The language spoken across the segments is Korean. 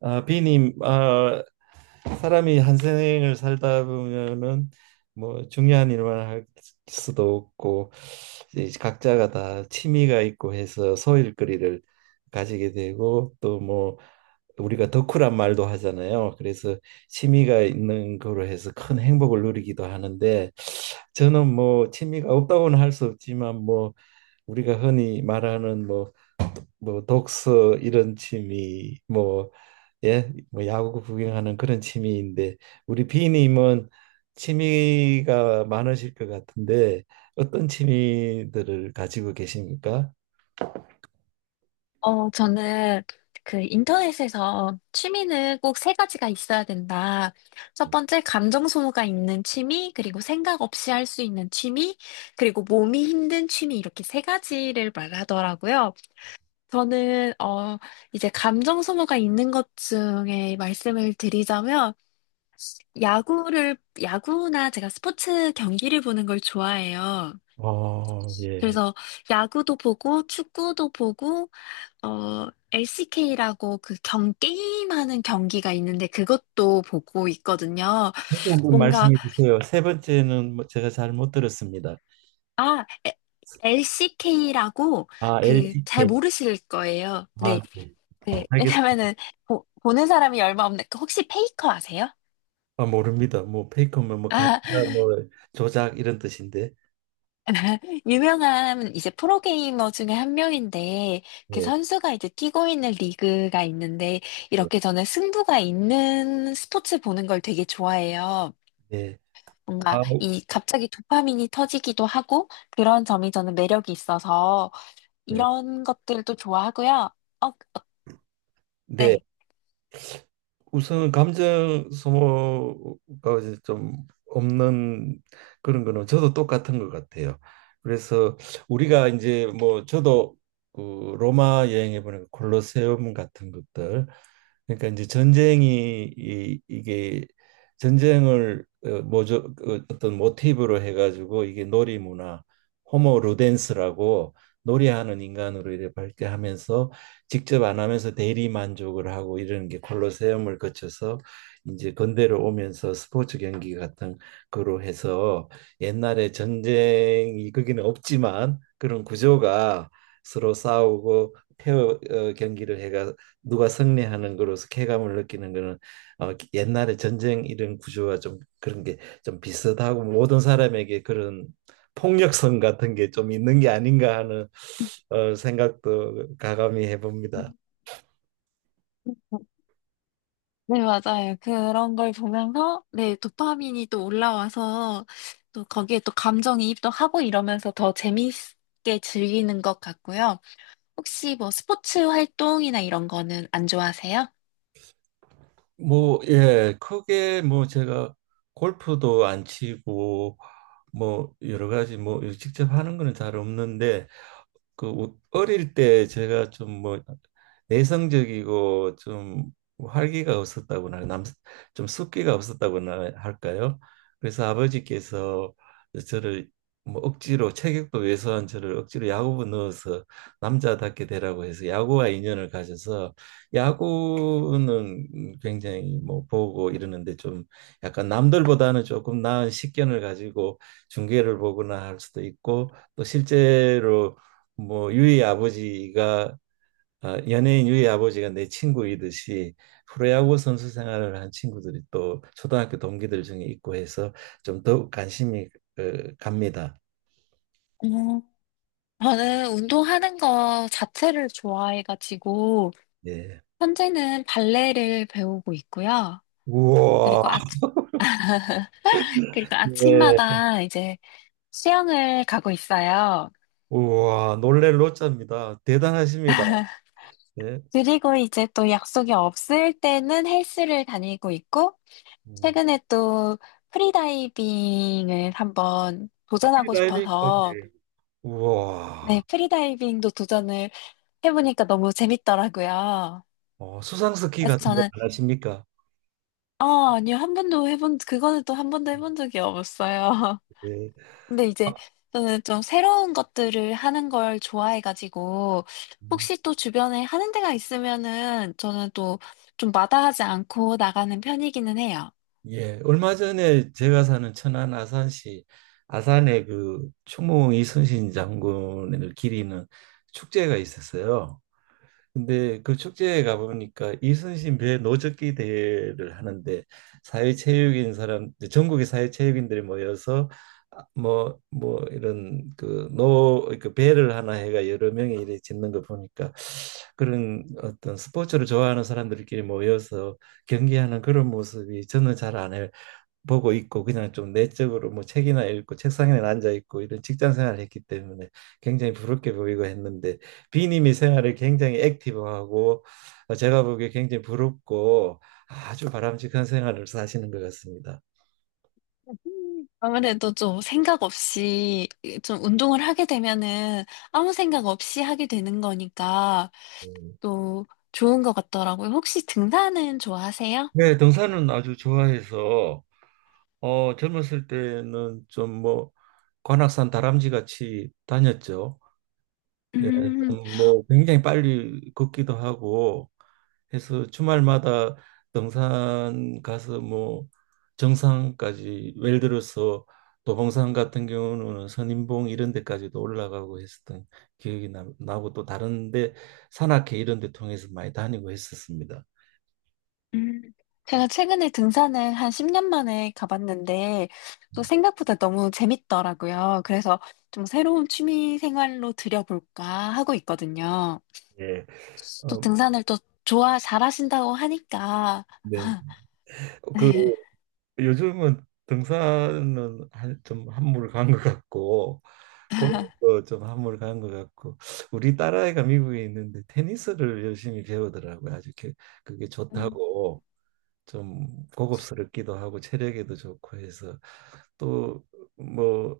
아, 비님, 아, 사람이 한 생을 살다 보면은 중요한 일만 할 수도 없고 이제 각자가 다 취미가 있고 해서 소일거리를 가지게 되고 또 우리가 덕후란 말도 하잖아요. 그래서 취미가 있는 거로 해서 큰 행복을 누리기도 하는데 저는 뭐 취미가 없다고는 할 수 없지만 뭐 우리가 흔히 말하는 뭐 독서 이런 취미 뭐 예, 뭐 야구 구경하는 그런 취미인데 우리 비님은 취미가 많으실 것 같은데 어떤 취미들을 가지고 계십니까? 저는 그 인터넷에서 취미는 꼭 세 가지가 있어야 된다. 첫 번째, 감정 소모가 있는 취미, 그리고 생각 없이 할 수 있는 취미, 그리고 몸이 힘든 취미, 이렇게 세 가지를 말하더라고요. 저는, 이제 감정 소모가 있는 것 중에 말씀을 드리자면, 야구를, 야구나 제가 스포츠 경기를 보는 걸 좋아해요. 어, 예. 그래서 야구도 보고, 축구도 보고, LCK라고 게임하는 경기가 있는데 그것도 보고 있거든요. 다시 한번 뭔가, 말씀해 주세요. 세 번째는 뭐 제가 잘못 들었습니다. 아, LCK라고 아, 그 잘 LTK. 모르실 거예요. 네. 아, 네. 그, 알겠습니다. 왜냐면은 보는 사람이 얼마 없는데 그 혹시 페이커 아세요? 아, 모릅니다. 뭐 페이커면 뭐 가짜 아, 뭐 조작 이런 뜻인데. 유명한 이제 프로게이머 중에 한 명인데 그 네. 선수가 이제 뛰고 있는 리그가 있는데 네. 이렇게 저는 승부가 있는 스포츠 보는 걸 되게 좋아해요. 네. 뭔가 아, 이 갑자기 도파민이 터지기도 하고 그런 점이 저는 매력이 있어서 네. 이런 것들도 좋아하고요. 어, 네. 네. 우선 감정 소모가 이제 좀 없는 그런 거는 저도 똑같은 것 같아요. 그래서 우리가 이제 뭐 저도 그 로마 여행해 보니까 콜로세움 같은 것들, 그러니까 이제 전쟁이 이게 전쟁을 모조 그 어떤 모티브로 해가지고 이게 놀이 문화, 호모 루덴스라고 놀이하는 인간으로 이래 밝게 하면서 직접 안 하면서 대리 만족을 하고, 이런 게 콜로세움을 거쳐서 이제 건대로 오면서 스포츠 경기 같은 거로 해서 옛날에 전쟁이 거기는 없지만 그런 구조가 서로 싸우고 페어 경기를 해가 누가 승리하는 거로서 쾌감을 느끼는 거는 옛날에 전쟁 이런 구조와 좀 그런 게 좀 비슷하고, 모든 사람에게 그런 폭력성 같은 게 좀 있는 게 아닌가 하는 생각도 가감히 음, 해봅니다. 음, 음. 네, 맞아요. 그런 걸 보면서 네, 도파민이 또 올라와서 또 거기에 또 감정이입도 하고 이러면서 더 재미있게 즐기는 것 같고요. 혹시 뭐 스포츠 활동이나 이런 거는 안 좋아하세요? 뭐, 예, 크게 뭐 제가 골프도 안 치고 뭐 여러 가지 뭐 직접 하는 거는 잘 없는데 그 뭐 어릴 때 제가 좀 뭐 내성적이고 좀 활기가 없었다고나 남좀 숫기가 없었다고나 할까요? 그래서 아버지께서 저를 뭐 억지로, 체격도 왜소한 저를 억지로 야구부 넣어서 남자답게 되라고 해서 야구와 인연을 가져서 야구는 굉장히 뭐 보고 이러는데 좀 약간 남들보다는 조금 나은 식견을 가지고 중계를 보거나 할 수도 있고, 또 실제로 뭐 유의 아버지가, 아, 연예인 유의 아버지가 내 친구이듯이 프로야구 선수 생활을 한 친구들이 또 초등학교 동기들 중에 있고 해서 좀 더욱 관심이 갑니다. 음, 저는 운동하는 거 자체를 좋아해가지고 예. 현재는 발레를 배우고 있고요. 우와, 그리고 아, 그리고 네. 아침마다 이제 수영을 가고 있어요. 우와, 놀랄 노자입니다. 대단하십니다. 예. 그리고 이제 또 약속이 없을 때는 헬스를 다니고 있고, 음. 최근에 또 프리다이빙을 한번 도전하고 프리다이빙까지. 싶어서, 우와, 네, 프리다이빙도 도전을 해보니까 너무 재밌더라고요. 수상 스키 그래서 같은 거 저는, 안 하십니까? 아니요, 그거는 또 한 번도 해본 적이 없어요. 네. 근데 이제 저는 좀 새로운 것들을 하는 걸 좋아해가지고 아, 혹시 또 주변에 하는 데가 있으면은 저는 또 좀 마다하지 않고 나가는 편이기는 해요. 예, 얼마 전에 제가 사는 천안 아산시 아산에 그 총무공 이순신 장군을 기리는 축제가 있었어요. 근데 그 축제에 가보니까 이순신 배 노젓기 대회를 하는데 사회체육인 사람, 전국의 사회체육인들이 모여서 아, 뭐뭐 이런 그 노 그 배를 하나 해가 여러 명이 이렇게 짓는 거 보니까 그런 어떤 스포츠를 좋아하는 사람들끼리 모여서 경기하는 그런 모습이 저는 잘 안 해요. 보고 있고 그냥 좀 내적으로 뭐 책이나 읽고 책상에 앉아 있고 이런 직장 생활을 했기 때문에 굉장히 부럽게 보이고 했는데, 비님이 생활을 굉장히 액티브하고 제가 보기에 굉장히 부럽고 아주 바람직한 생활을 사시는 것 같습니다. 아무래도 좀 생각 없이 좀 운동을 하게 되면은 아무 생각 없이 하게 되는 거니까 음. 또 좋은 것 같더라고요. 혹시 등산은 좋아하세요? 네, 등산은 아주 좋아해서 어 젊었을 때는 좀 뭐 관악산 다람쥐 같이 다녔죠. 예, 음, 좀뭐 굉장히 빨리 걷기도 하고 해서 주말마다 등산 가서 뭐 정상까지, 예를 들어서 도봉산 같은 경우는 선인봉 이런 데까지도 올라가고 했었던 기억이 나고 또 다른 데 산악회 이런 데 통해서 많이 다니고 했었습니다. 음, 제가 최근에 등산을 한 10년 만에 가봤는데, 또 생각보다 너무 재밌더라고요. 그래서 좀 새로운 취미 생활로 들여볼까 하고 있거든요. 예. 또 어, 등산을 또 잘하신다고 하니까. 네. 그 네. 요즘은 등산은 한, 좀 한물 간 것 같고 골프도 좀 한물 간 것 같고 우리 딸아이가 미국에 있는데 테니스를 열심히 배우더라고요. 아주 게- 그게 음. 좋다고. 좀 고급스럽기도 하고 체력에도 좋고 해서 또뭐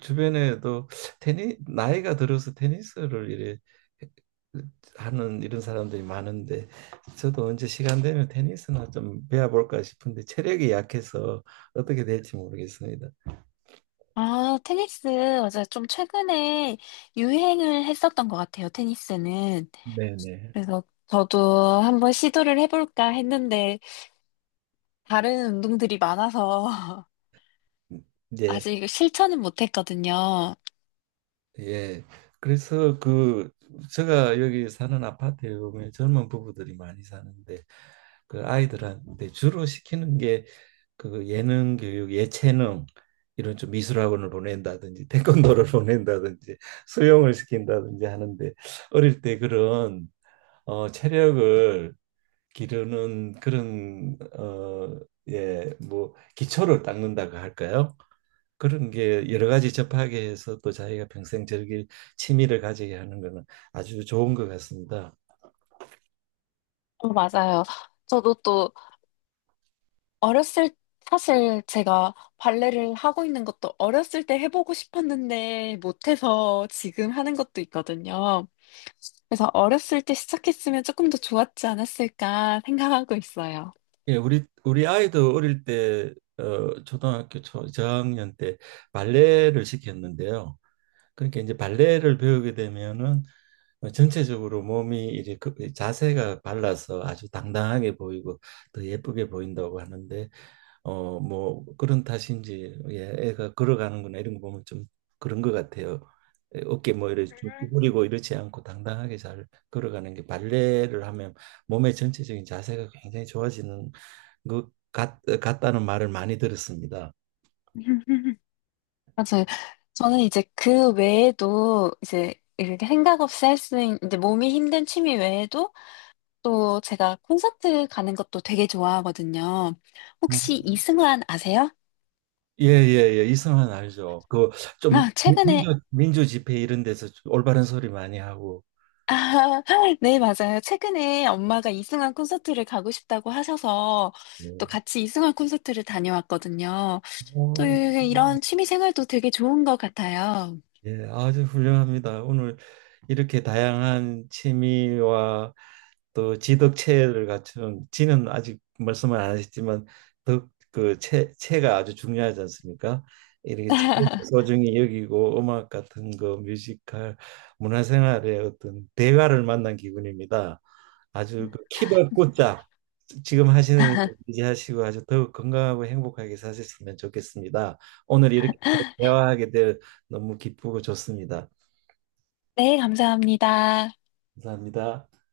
주변에도 테니 나이가 들어서 테니스를 이래 하는 이런 사람들이 많은데 저도 언제 시간 되면 테니스나 좀 배워볼까 싶은데 체력이 약해서 어떻게 될지 모르겠습니다. 아, 테니스, 맞아요. 좀 최근에 유행을 했었던 것 같아요, 테니스는. 네네. 그래서 저도 한번 시도를 해볼까 했는데, 다른 운동들이 많아서 예. 아직 실천은 못했거든요. 예. 그래서 그 제가 여기 사는 아파트에 보면 젊은 부부들이 많이 사는데 그 아이들한테 주로 시키는 게 그 예능 교육, 예체능 이런 좀 미술학원을 보낸다든지 태권도를 보낸다든지 수영을 시킨다든지 하는데 어릴 때 그런 어 체력을 기르는 그런 어예뭐 기초를 닦는다고 할까요? 그런 게 여러 가지 접하게 해서 또 자기가 평생 즐길 취미를 가지게 하는 거는 아주 좋은 것 같습니다. 어, 맞아요. 저도 또 어렸을 사실 제가 발레를 하고 있는 것도 어렸을 때 해보고 싶었는데 못해서 지금 하는 것도 있거든요. 그래서 어렸을 때 시작했으면 조금 더 좋았지 않았을까 생각하고 있어요. 예, 우리 아이도 어릴 때 초등학교 초 저학년 때 발레를 시켰는데요. 그러니까 이제 발레를 배우게 되면은 전체적으로 몸이 이렇게 그- 자세가 발라서 아주 당당하게 보이고 더 예쁘게 보인다고 하는데 뭐 그런 탓인지 예, 애가 걸어가는구나 이런 거 보면 좀 그런 것 같아요. 에, 어깨 뭐 이렇게 쭉 구부리고 이렇지 않고 당당하게 잘 걸어가는 게 발레를 하면 몸의 전체적인 자세가 굉장히 좋아지는 것 같다는 말을 많이 들었습니다. 맞아요. 저는 이제 그 외에도 이제 이렇게 생각 없이 할 수 있는 이제 몸이 힘든 취미 외에도 또 제가 콘서트 가는 것도 되게 좋아하거든요. 혹시 이승환 아세요? 예예예 이성환 알죠. 그 좀 아, 최근에, 민주 집회 이런 데서 좀 올바른 소리 많이 하고. 아, 네, 맞아요. 최근에 엄마가 이승환 콘서트를 가고 싶다고 하셔서 또 네. 같이 이승환 콘서트를 다녀왔거든요. 또 어, 이런 취미 생활도 되게 좋은 것 같아요. 예, 오, 예, 아주 훌륭합니다. 오늘 이렇게 다양한 취미와 또 지덕체를 갖춘 지는 아직 말씀을 안 하셨지만 덕그체 체가 아주 중요하지 않습니까? 이렇게 체를 소중히 여기고 음악 같은 거 뮤지컬 문화생활의 어떤 대가를 만난 기분입니다. 아주 그 키발 꽂자 지금 하시는 일 유지하시고 아주 더욱 건강하고 행복하게 사셨으면 좋겠습니다. 오늘 이렇게 서로 대화하게 될 너무 기쁘고 좋습니다. 네, 감사합니다. 감사합니다.